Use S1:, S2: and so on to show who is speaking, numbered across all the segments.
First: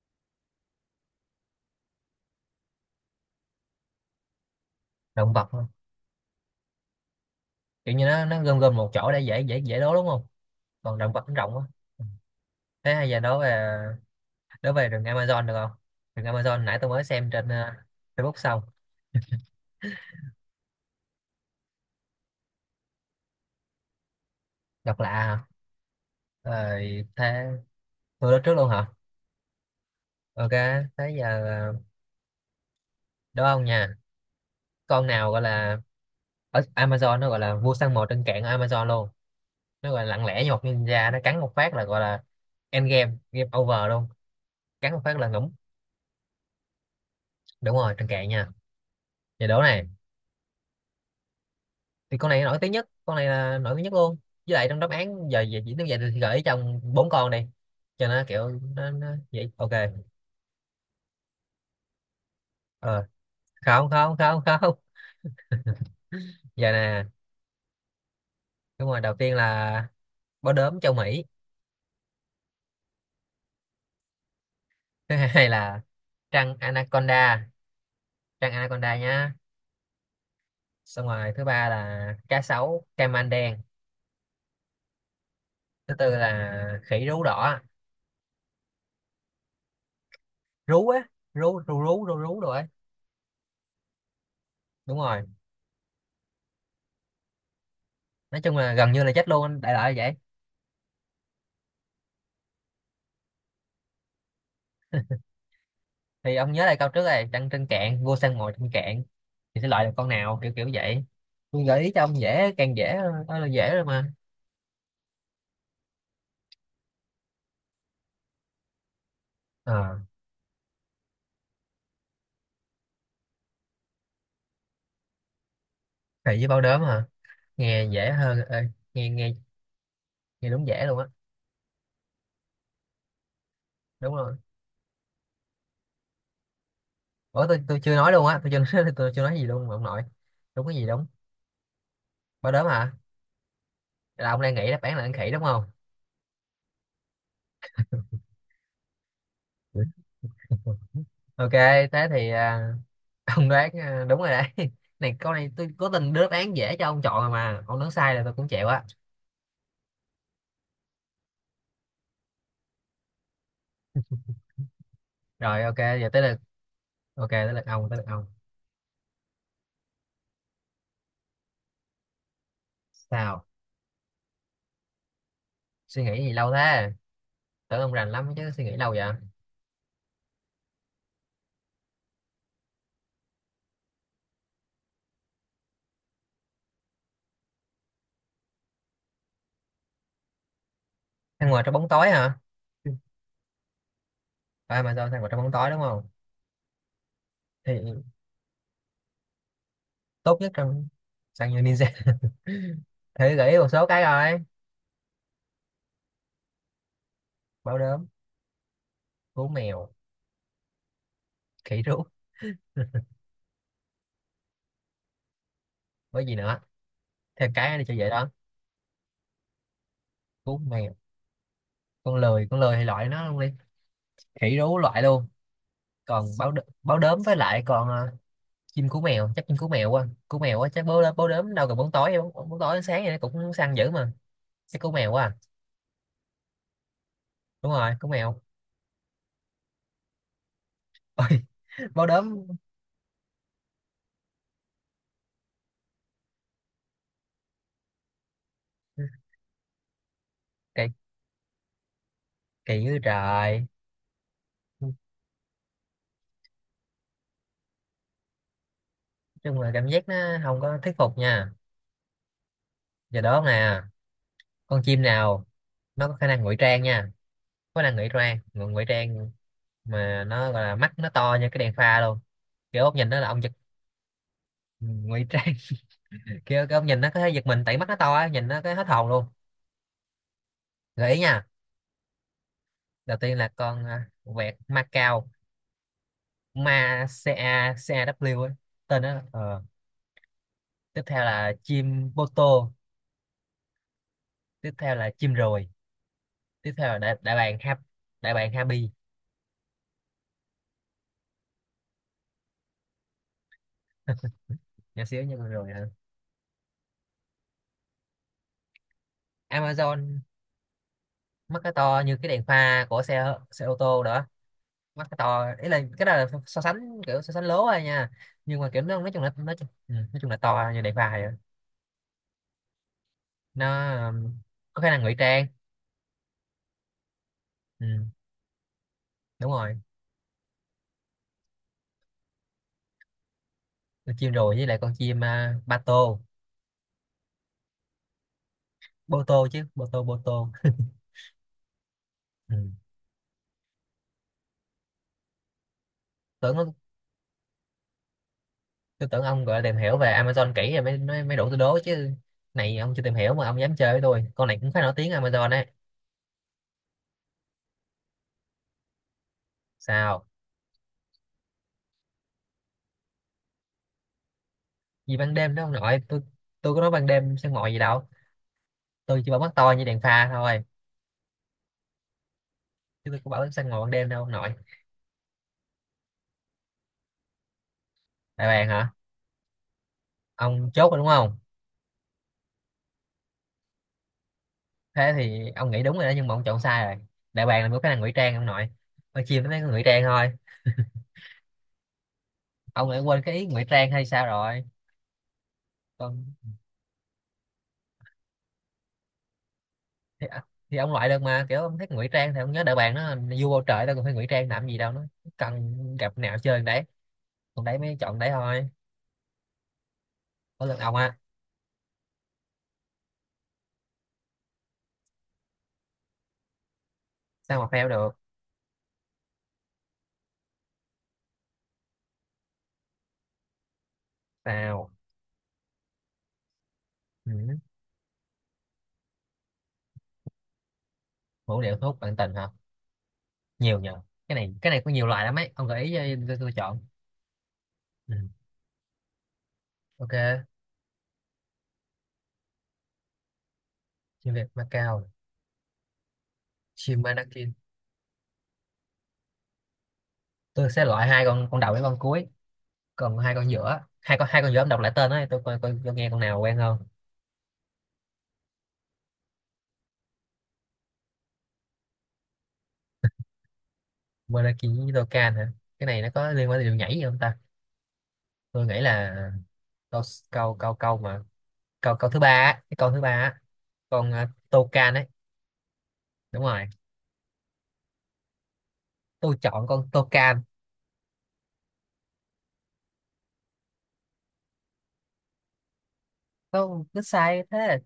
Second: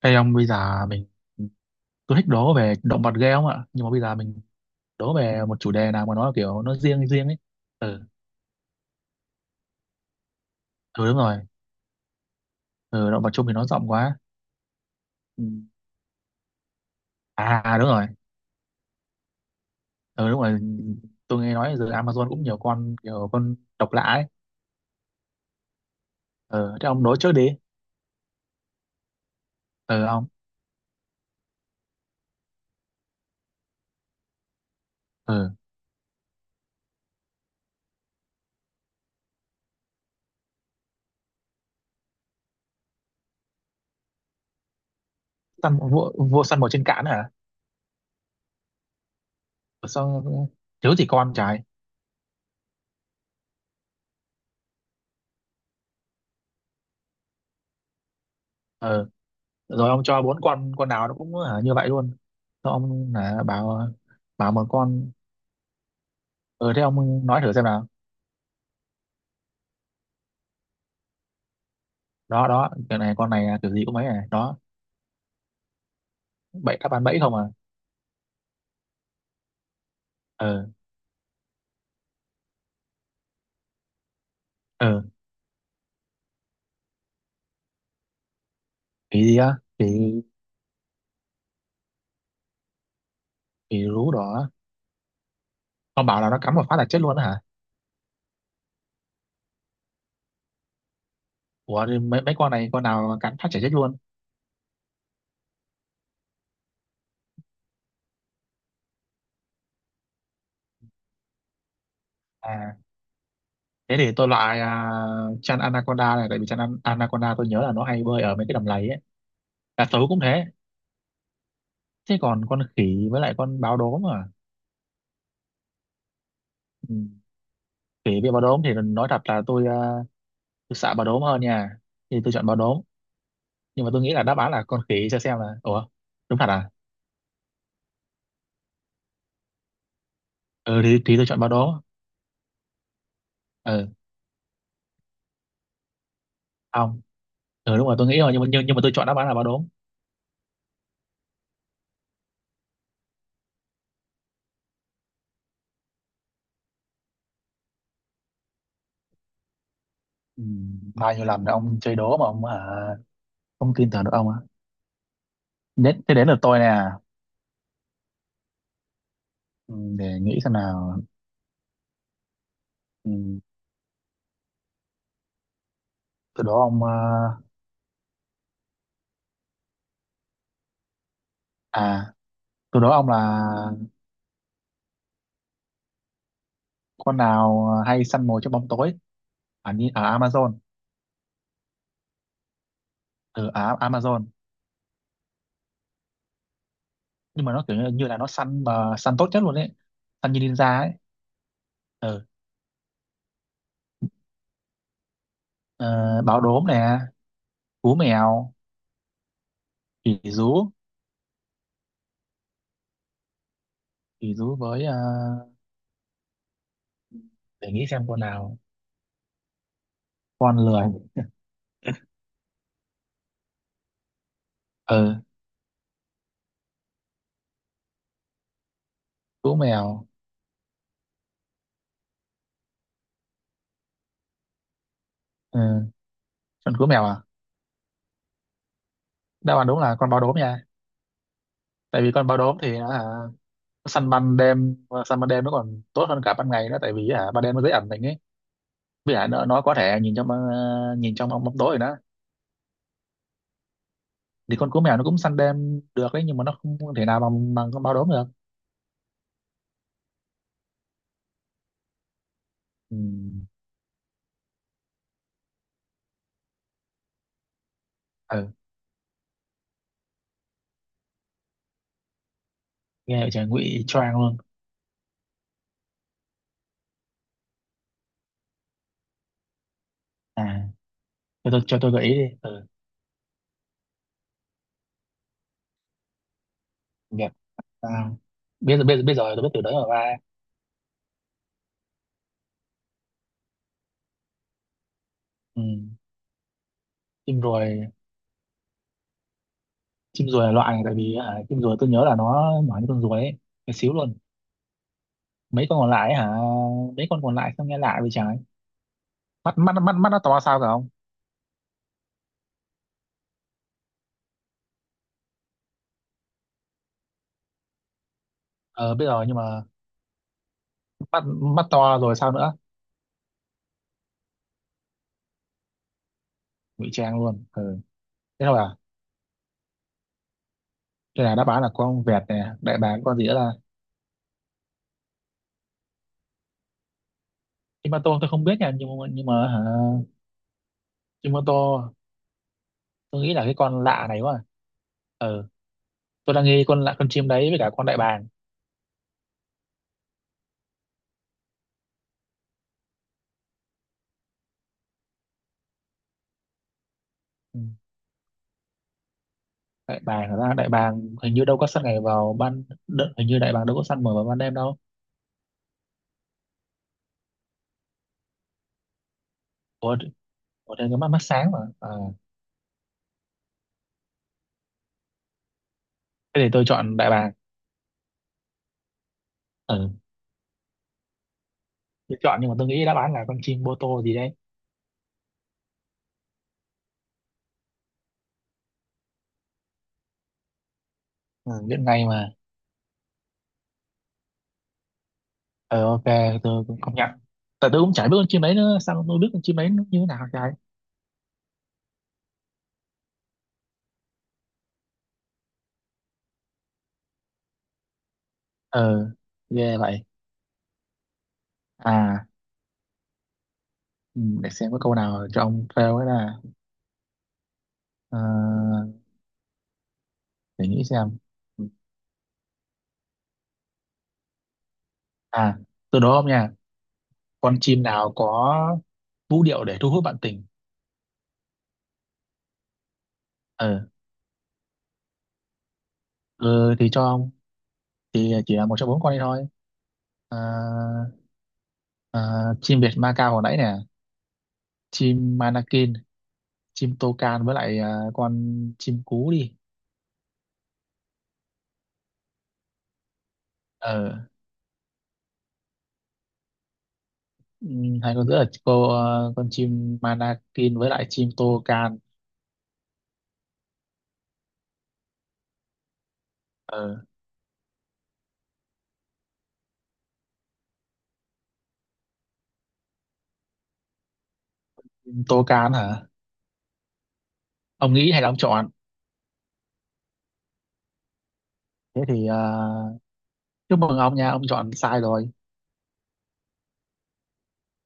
S1: Ê ông, bây giờ mình, tôi thích đố về động vật ghê không ạ? Nhưng mà bây giờ mình đố
S2: Động
S1: về
S2: vật
S1: một
S2: thôi.
S1: chủ đề nào mà nó kiểu nó riêng riêng ấy.
S2: Kiểu như
S1: Ừ.
S2: nó gom gom một chỗ để dễ dễ dễ đố đúng không? Còn
S1: Ừ
S2: động
S1: đúng
S2: vật nó
S1: rồi.
S2: rộng quá. Ừ. Thế hay
S1: Ừ,
S2: giờ
S1: động vật
S2: đố
S1: chung thì nó
S2: về,
S1: rộng quá.
S2: đố về rừng
S1: Ừ.
S2: Amazon được không? Rừng Amazon nãy tôi mới xem trên
S1: Đúng rồi.
S2: Facebook xong.
S1: Ừ đúng rồi, tôi nghe nói giờ Amazon cũng nhiều con kiểu con độc lạ ấy.
S2: Độc lạ hả?
S1: Ừ, thế ông
S2: Rồi
S1: đố trước
S2: thế.
S1: đi.
S2: Tôi đố trước luôn hả?
S1: Ừ, ông.
S2: Ok, thế giờ đố ông nha. Con nào
S1: Ừ,
S2: gọi là, ở Amazon nó gọi là vua săn mồi trên cạn ở Amazon luôn, nó gọi là lặng lẽ như một ninja, nó cắn một phát là gọi là end game, game over luôn. Cắn một phát là ngủm.
S1: săn vua, vua săn mồi trên cạn hả?
S2: Đúng rồi, trên cạn nha. Giờ đố này.
S1: Ừ, sao? Thiếu gì con trái.
S2: Thì con này nổi tiếng nhất, con này là nổi tiếng nhất luôn. Với lại trong đáp án giờ về chỉ tiêu vậy thì gợi ý trong bốn con này cho nó kiểu nó
S1: Ừ
S2: vậy, ok.
S1: rồi, ông cho bốn con nào nó cũng hả, như vậy luôn? Sao
S2: Ờ,
S1: ông hả, bảo?
S2: không không không
S1: Bảo một
S2: không.
S1: con.
S2: Giờ
S1: Ừ, thế
S2: nè,
S1: ông nói thử xem.
S2: đúng rồi, đầu tiên là bó đốm châu Mỹ.
S1: Đó đó, cái này con này kiểu gì cũng mấy này đó.
S2: Thứ hai là trăng
S1: Bẫy, đáp án bẫy không
S2: anaconda.
S1: à?
S2: Trăng anaconda nhá.
S1: Ờ.
S2: Xong rồi thứ ba là cá sấu caiman đen.
S1: Ờ.
S2: Thứ tư là khỉ rú đỏ.
S1: Kỳ gì á? Kỳ?
S2: Rú á. Rú rú rú rú rú rồi.
S1: Kỳ rú đỏ á.
S2: Đúng rồi.
S1: Con bảo là nó cắn một phát là chết luôn á hả?
S2: Nói chung là gần như là chết luôn, đại loại là vậy.
S1: Ủa thì mấy mấy con này con nào cắn phát chả chết luôn.
S2: Thì ông nhớ lại câu trước này, trăng trên cạn, vua săn mồi trên cạn, thì sẽ loại được con nào kiểu kiểu vậy. Tôi gợi ý cho ông dễ càng
S1: à
S2: dễ. Đó là dễ rồi
S1: Thế thì
S2: mà.
S1: tôi loại chăn anaconda này, tại vì anaconda tôi nhớ là nó hay bơi ở mấy cái đầm lầy ấy. Cá
S2: Ờ,
S1: sấu cũng thế. Thế còn con khỉ với lại con báo đốm à?
S2: thầy với bao đốm
S1: Ừ.
S2: hả? Nghe dễ
S1: Khỉ với
S2: hơn.
S1: báo đốm
S2: Ê,
S1: thì nói
S2: nghe
S1: thật
S2: nghe,
S1: là
S2: nghe đúng
S1: tôi
S2: dễ
S1: sợ
S2: luôn á.
S1: báo đốm hơn nha. Thì tôi chọn báo đốm, nhưng mà tôi nghĩ
S2: Đúng
S1: là
S2: rồi.
S1: đáp án là con khỉ cho xem là ủa. Đúng thật à?
S2: Ủa tôi chưa nói luôn á, tôi chưa nói, tôi chưa nói gì luôn mà ông nội. Đúng cái
S1: ờ
S2: gì
S1: thì,
S2: đúng.
S1: thì tôi chọn báo đốm.
S2: Bao đốm hả?
S1: Ừ
S2: Là ông đang nghĩ đáp án là ăn khỉ đúng không?
S1: không. Ừ đúng rồi, tôi nghĩ rồi, nhưng mà tôi chọn đáp án là báo đốm.
S2: Ừ. Ok, thế thì ông đoán đúng rồi đấy. Này câu này tôi cố tình đưa đáp án dễ cho ông chọn rồi mà ông đoán sai là tôi cũng chịu á.
S1: Ừ, bao nhiêu lần ông chơi đố mà không tin tưởng được ông á.
S2: Rồi ok,
S1: Đến
S2: giờ
S1: thế,
S2: tới
S1: đến lượt
S2: lượt.
S1: tôi nè.
S2: Ok, tới lượt ông, tới lượt ông.
S1: Ừ, để nghĩ xem nào. Ừ,
S2: Sao? Suy nghĩ gì
S1: từ
S2: lâu
S1: đó ông à.
S2: thế? Tưởng ông rành lắm chứ, suy nghĩ lâu vậy.
S1: à, Từ đó ông là con nào hay săn mồi trong bóng tối ở ở Amazon?
S2: Ăn ngoài trong bóng tối hả?
S1: Ở ở Amazon.
S2: À mà sao ăn ngoài trong bóng tối đúng không?
S1: Nhưng mà nó kiểu
S2: Thì
S1: như như là nó săn mà săn tốt nhất luôn ấy. Săn
S2: tốt
S1: như
S2: nhất
S1: ninja
S2: trong,
S1: ấy.
S2: sang như ninja.
S1: Ừ.
S2: Thử gửi một số cái rồi.
S1: Ờ, báo đốm nè.
S2: Báo
S1: Cú
S2: đốm.
S1: mèo.
S2: Cú mèo.
S1: Khỉ rú.
S2: Khỉ rú.
S1: Khỉ rú với
S2: Với gì nữa? Thêm
S1: để
S2: cái đi
S1: nghĩ
S2: cho
S1: xem
S2: dễ
S1: con
S2: đó.
S1: nào.
S2: Cú
S1: Con lười.
S2: mèo. Con lười, con lười thì loại nó luôn đi. Khỉ rú loại
S1: Ừ,
S2: luôn. Còn báo đ... báo đốm với lại còn chim cú mèo, chắc
S1: cú
S2: chim cú
S1: mèo.
S2: mèo quá, cú mèo quá, chắc báo đốm đâu cần bóng tối, bóng tối sáng vậy nó cũng săn dữ mà. Chắc cú mèo quá à.
S1: Ừ. Con cú mèo à?
S2: Đúng rồi, cú mèo.
S1: Đáp án đúng là con báo đốm nha.
S2: Ôi,
S1: Tại
S2: báo
S1: vì con báo
S2: đốm.
S1: đốm thì nó săn ban đêm. Săn ban đêm nó còn tốt hơn cả ban ngày đó, tại vì ban đêm nó dễ ẩn mình ấy. Vì nó có thể nhìn trong
S2: Kỳ,
S1: nhìn trong bóng bóng tối rồi đó.
S2: kỳ dữ trời.
S1: Thì con cú
S2: Nói
S1: mèo nó cũng săn đêm được đấy, nhưng mà nó không thể nào bằng bằng con báo đốm được.
S2: chung là cảm giác nó không có thuyết phục nha.
S1: Ừ.
S2: Giờ đó nè, con chim nào nó có khả năng ngụy trang nha, có khả năng ngụy trang,
S1: Ừ.
S2: ngụy trang, mà nó gọi là mắt nó to như cái đèn pha luôn, kiểu ông nhìn nó
S1: Nghe
S2: là
S1: vậy
S2: ông
S1: trời,
S2: giật.
S1: ngụy choang luôn.
S2: Ừ, ngụy trang. Kiểu cái ông nhìn nó có thể giật mình tại mắt nó to á, nhìn nó cái hết hồn luôn.
S1: À,
S2: Gợi ý nha.
S1: cho tôi, cho tôi gợi ý đi. Ừ.
S2: Đầu tiên là con vẹt Macau, ma
S1: Việt
S2: ca
S1: Nam.
S2: caw ấy.
S1: Biết rồi,
S2: Tên
S1: biết biết
S2: đó.
S1: rồi, tôi biết từ
S2: Ờ.
S1: đấy mà ba.
S2: Tiếp theo là chim bô tô. Tiếp theo là chim
S1: Ừ.
S2: ruồi. Tiếp theo là đại
S1: Chim
S2: bàng hap,
S1: ruồi.
S2: đại bàng Happy.
S1: Chim ruồi là loại này tại vì hả, chim ruồi tôi nhớ là nó nhỏ như con ruồi ấy. Cái xíu luôn.
S2: Nhỏ xíu nhưng mà
S1: Mấy
S2: rồi
S1: con
S2: hả?
S1: còn lại ấy, hả? Mấy con còn lại sao nghe lạ vậy trái? Mắt mắt mắt mắt nó
S2: Amazon.
S1: to sao cả không?
S2: Mắt cái to như cái đèn pha của xe xe ô tô đó. Mắt cái to ý là cái đó là so sánh, kiểu so sánh lố thôi nha, nhưng mà kiểu
S1: Ờ
S2: nó
S1: biết
S2: nói chung
S1: rồi,
S2: là
S1: nhưng mà
S2: nó nói chung ừ, nói chung là to như đèn pha
S1: mắt,
S2: vậy.
S1: mắt to rồi sao nữa?
S2: Nó um, có khả năng ngụy trang.
S1: Ngụy trang luôn. Ừ.
S2: Ừ.
S1: Thế thôi à?
S2: Đúng rồi.
S1: Thế là đáp án là con vẹt nè, đại bàng, con gì nữa là
S2: Con chim rồi với lại con chim ba tô.
S1: chim ba tô. Tôi không biết nha, nhưng mà
S2: Bô
S1: nhưng
S2: tô
S1: mà hả?
S2: chứ, bô tô, bô tô.
S1: Chim ba tô.
S2: Ừ.
S1: Tôi nghĩ là cái con lạ này quá. Ừ, tôi đang
S2: Tưởng nó-
S1: nghi con lạ, con chim đấy với cả con đại bàng.
S2: tôi tưởng ông gọi là tìm hiểu về Amazon kỹ rồi mới mới, mới đủ tôi đố chứ. Này ông chưa tìm hiểu mà ông dám chơi với tôi, con này cũng khá nổi tiếng Amazon.
S1: Ừ. Đại
S2: Sao?
S1: bàng, thật ra đại bàng hình như đâu có săn ngày vào hình như đại bàng đâu có săn mở vào ban đêm đâu.
S2: Gì ban đêm đó ông nội tôi có nói ban đêm săn mồi gì đâu, tôi chỉ bảo mắt to như
S1: Ủa,
S2: đèn pha thôi.
S1: ở đây có mắt, mắt sáng mà
S2: Chứ tôi có bảo săn mồi ban đêm đâu ông nội.
S1: thế thì tôi chọn đại bàng.
S2: Đại bàng hả?
S1: Ừ.
S2: Ông chốt rồi đúng không?
S1: Tôi chọn nhưng mà tôi nghĩ đáp án là con chim bô tô gì đấy.
S2: Thế thì ông nghĩ đúng rồi đó, nhưng mà ông chọn sai rồi. Đại bàng là một cái năng ngụy trang ông nội, con chim nó mới có ngụy trang thôi.
S1: Ừ, biết ngay mà.
S2: Ông lại quên cái ý ngụy trang hay sao rồi?
S1: Ừ, ok,
S2: Còn,
S1: tôi cũng công nhận. Tại tôi cũng chả biết con chim đấy nữa, sao tôi biết con chim đấy nó như thế
S2: thì,
S1: nào trời.
S2: thì ông loại được mà, kiểu ông thích ngụy trang thì ông nhớ đại bàng nó là vua bầu trời, đâu còn phải ngụy trang làm gì đâu, nó cần gặp nào chơi đấy, còn đấy mới chọn đấy thôi.
S1: Ờ, ghê vậy.
S2: Có lần ông á.
S1: À, ừ, để xem có câu nào cho ông fail ấy là.
S2: Sao mà fail được?
S1: Ờ, để nghĩ xem.
S2: Sao?
S1: À, tôi đố ông nha.
S2: Ừ.
S1: Con chim nào có vũ điệu để thu hút bạn tình?
S2: Vũ điệu thu hút bạn tình hả? Nhiều
S1: Ờ.
S2: nhờ. Cái này, cái này có nhiều loại lắm ấy, ông gợi ý cho tôi
S1: Ừ
S2: chọn.
S1: thì cho ông,
S2: Ừ.
S1: thì chỉ là một trong bốn con đi thôi.
S2: Ok.
S1: Ờ. Ờ, chim Việt Ma Cao hồi nãy nè,
S2: Chim Việt Macao.
S1: chim manakin, chim
S2: Chim
S1: tô can
S2: Manakin.
S1: với lại con chim cú đi.
S2: Tôi sẽ loại hai con đầu với con cuối. Còn hai con giữa,
S1: Ờ.
S2: hai con giữa ông đọc lại tên ấy tôi coi coi, tôi nghe con nào quen không.
S1: Hay con giữa là con chim manakin với lại chim tô can.
S2: Manakin với Dokkan hả? Cái này nó có liên quan đến điệu nhảy
S1: Ờ,
S2: gì không ta? Tôi nghĩ là câu câu câu câu mà câu câu thứ ba á, cái câu thứ ba á, con Dokkan ấy.
S1: chim tô can hả?
S2: Đúng rồi.
S1: Ông nghĩ hay là ông chọn?
S2: Tôi chọn con Dokkan.
S1: Thế thì chúc mừng ông nha, ông chọn sai rồi.
S2: Tôi cứ sai thế.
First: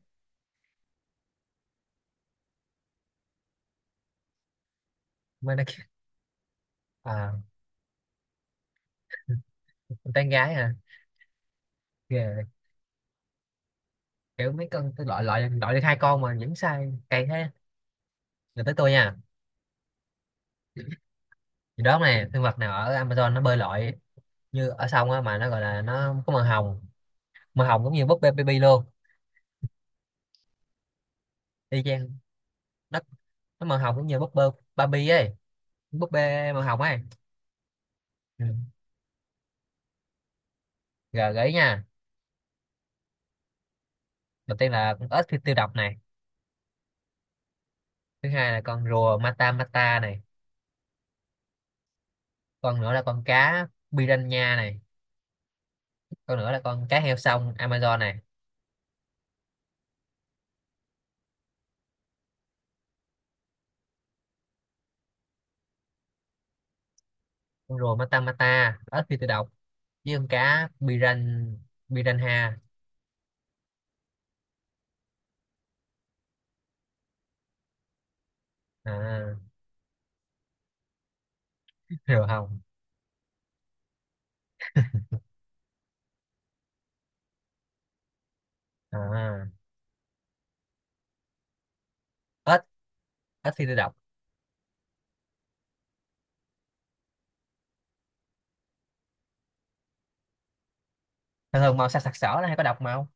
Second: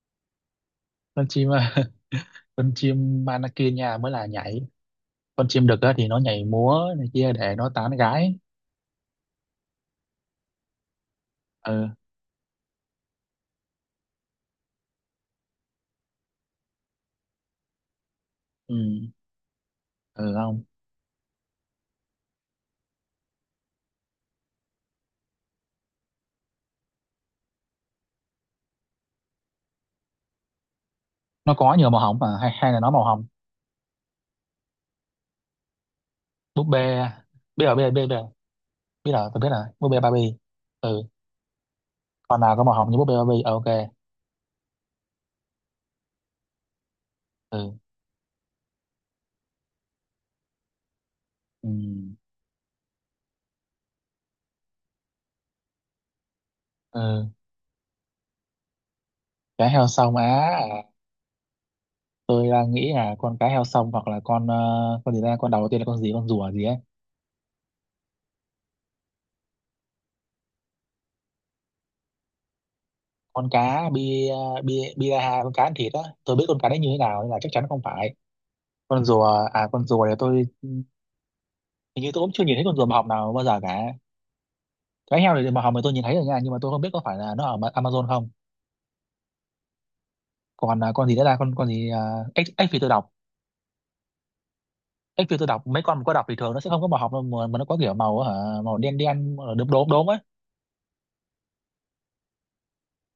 S1: Con chim con chim manakin nha mới là nhảy. Con chim đực
S2: Manakin.
S1: á thì nó nhảy múa này kia
S2: À,
S1: để nó tán gái.
S2: con tán gái hả?
S1: Ờ.
S2: Ghê. Kiểu mấy con tôi loại loại loại được hai con mà vẫn sai cay thế. Là tới
S1: Ừ.
S2: tôi nha.
S1: Ừ không.
S2: Thì đó này, sinh vật nào ở Amazon nó bơi lội như ở sông á mà nó gọi là nó có màu hồng, màu hồng cũng như búp bê baby luôn.
S1: Nó có
S2: Y
S1: nhiều màu
S2: chang.
S1: hồng mà, hay hay là nó
S2: nó
S1: màu hồng?
S2: nó màu hồng cũng như búp bê Barbie ấy, búp bê màu
S1: Búp
S2: hồng ấy.
S1: bê. Biết rồi biết rồi.
S2: Ừ.
S1: Biết rồi, tôi biết rồi, búp bê Barbie. Ừ.
S2: Rồi gợi ý nha.
S1: Con nào có màu hồng như búp bê Barbie? Ờ, ok.
S2: Đầu tiên là con ếch tiêu tiêu độc này.
S1: Ừ.
S2: Thứ hai là con rùa mata mata này.
S1: Ừ.
S2: Con nữa là con cá piranha này. Con nữa là con cá heo
S1: Ừ,
S2: sông Amazon này.
S1: cá heo sông á. À, tôi đang nghĩ là con cá heo sông hoặc là con gì ra, con đầu tiên là con gì, con rùa gì ấy.
S2: Con rùa mata mata, ếch phi tự độc, với con cá piran, piranha.
S1: Con cá bi, bi biraha, con cá ăn thịt á, tôi biết con cá đấy như thế nào nên là chắc chắn không phải. Con rùa,
S2: À,
S1: à con rùa thì tôi hình như tôi
S2: rùa
S1: cũng chưa nhìn
S2: hồng.
S1: thấy con rùa màu hồng nào bao giờ cả. Cá heo thì màu hồng thì tôi nhìn thấy rồi nha, nhưng mà tôi không biết có phải là nó ở Amazon không.
S2: À,
S1: Còn con gì nữa là con gì, ếch,
S2: ếch
S1: ếch phi tự độc.
S2: ếch phi tự độc.
S1: Cái kiểu tôi đọc mấy con có đọc thì thường nó sẽ không có màu học đâu, mà nó có kiểu màu hả, màu đen đen ờ, đốm đốm đốm á.
S2: Thường thường màu sặc sặc sỡ là hay có độc, màu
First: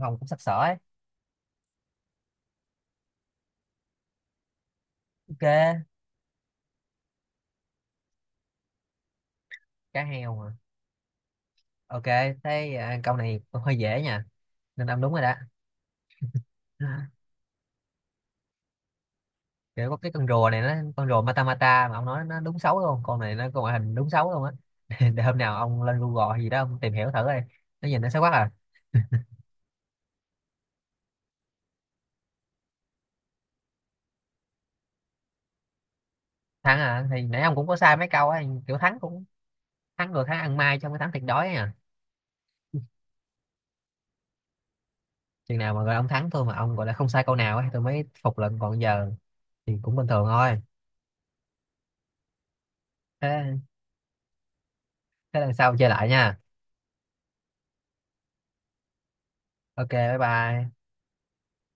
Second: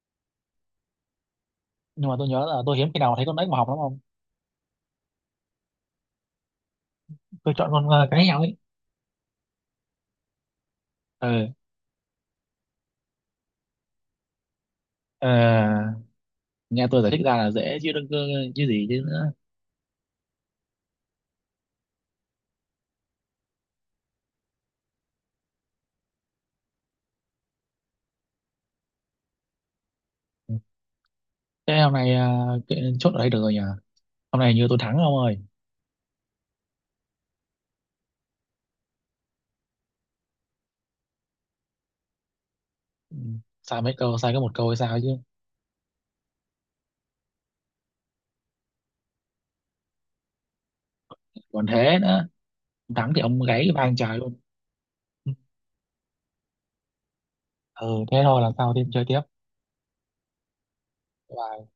S2: hồng cũng sặc sỡ ấy.
S1: Nhưng mà tôi nhớ là tôi hiếm khi nào thấy con ếch màu học lắm không.
S2: Ok.
S1: Tôi chọn cái nhau ấy.
S2: Cá heo mà.
S1: Ừ.
S2: Ok, thế câu này cũng hơi dễ nha, nên ông đúng rồi đó.
S1: Ờ, nghe tôi giải thích ra là dễ chứ đừng cơ- chứ gì chứ nữa.
S2: Kiểu có cái con rùa này, nó con rùa mata mata mà ông nói, nó đúng xấu luôn, con này nó có ngoại hình đúng xấu luôn á. Để hôm nào ông lên Google hay gì đó ông tìm hiểu thử đi, nó nhìn nó xấu quá à.
S1: Thế hôm nay chốt ở đây được rồi nhỉ. Hôm nay như tôi thắng ông ơi.
S2: Thắng à? Thì nãy ông cũng có sai mấy câu á, kiểu thắng cũng, thắng rồi, thắng ăn mai trong cái thắng thiệt đói ấy à.
S1: Ừ, sai mấy câu, sai có một câu hay sao chứ.
S2: Chừng nào mà gọi là ông thắng thôi mà ông gọi là không sai câu nào ấy tôi mới phục lận, còn giờ thì cũng bình thường thôi.
S1: Còn thế nữa, thắng thì ông
S2: Thế,
S1: gáy vang trời luôn.
S2: thế lần sau chơi lại nha.
S1: Ừ thế thôi, lần sau thêm chơi tiếp.
S2: Ok, bye bye.
S1: Bye.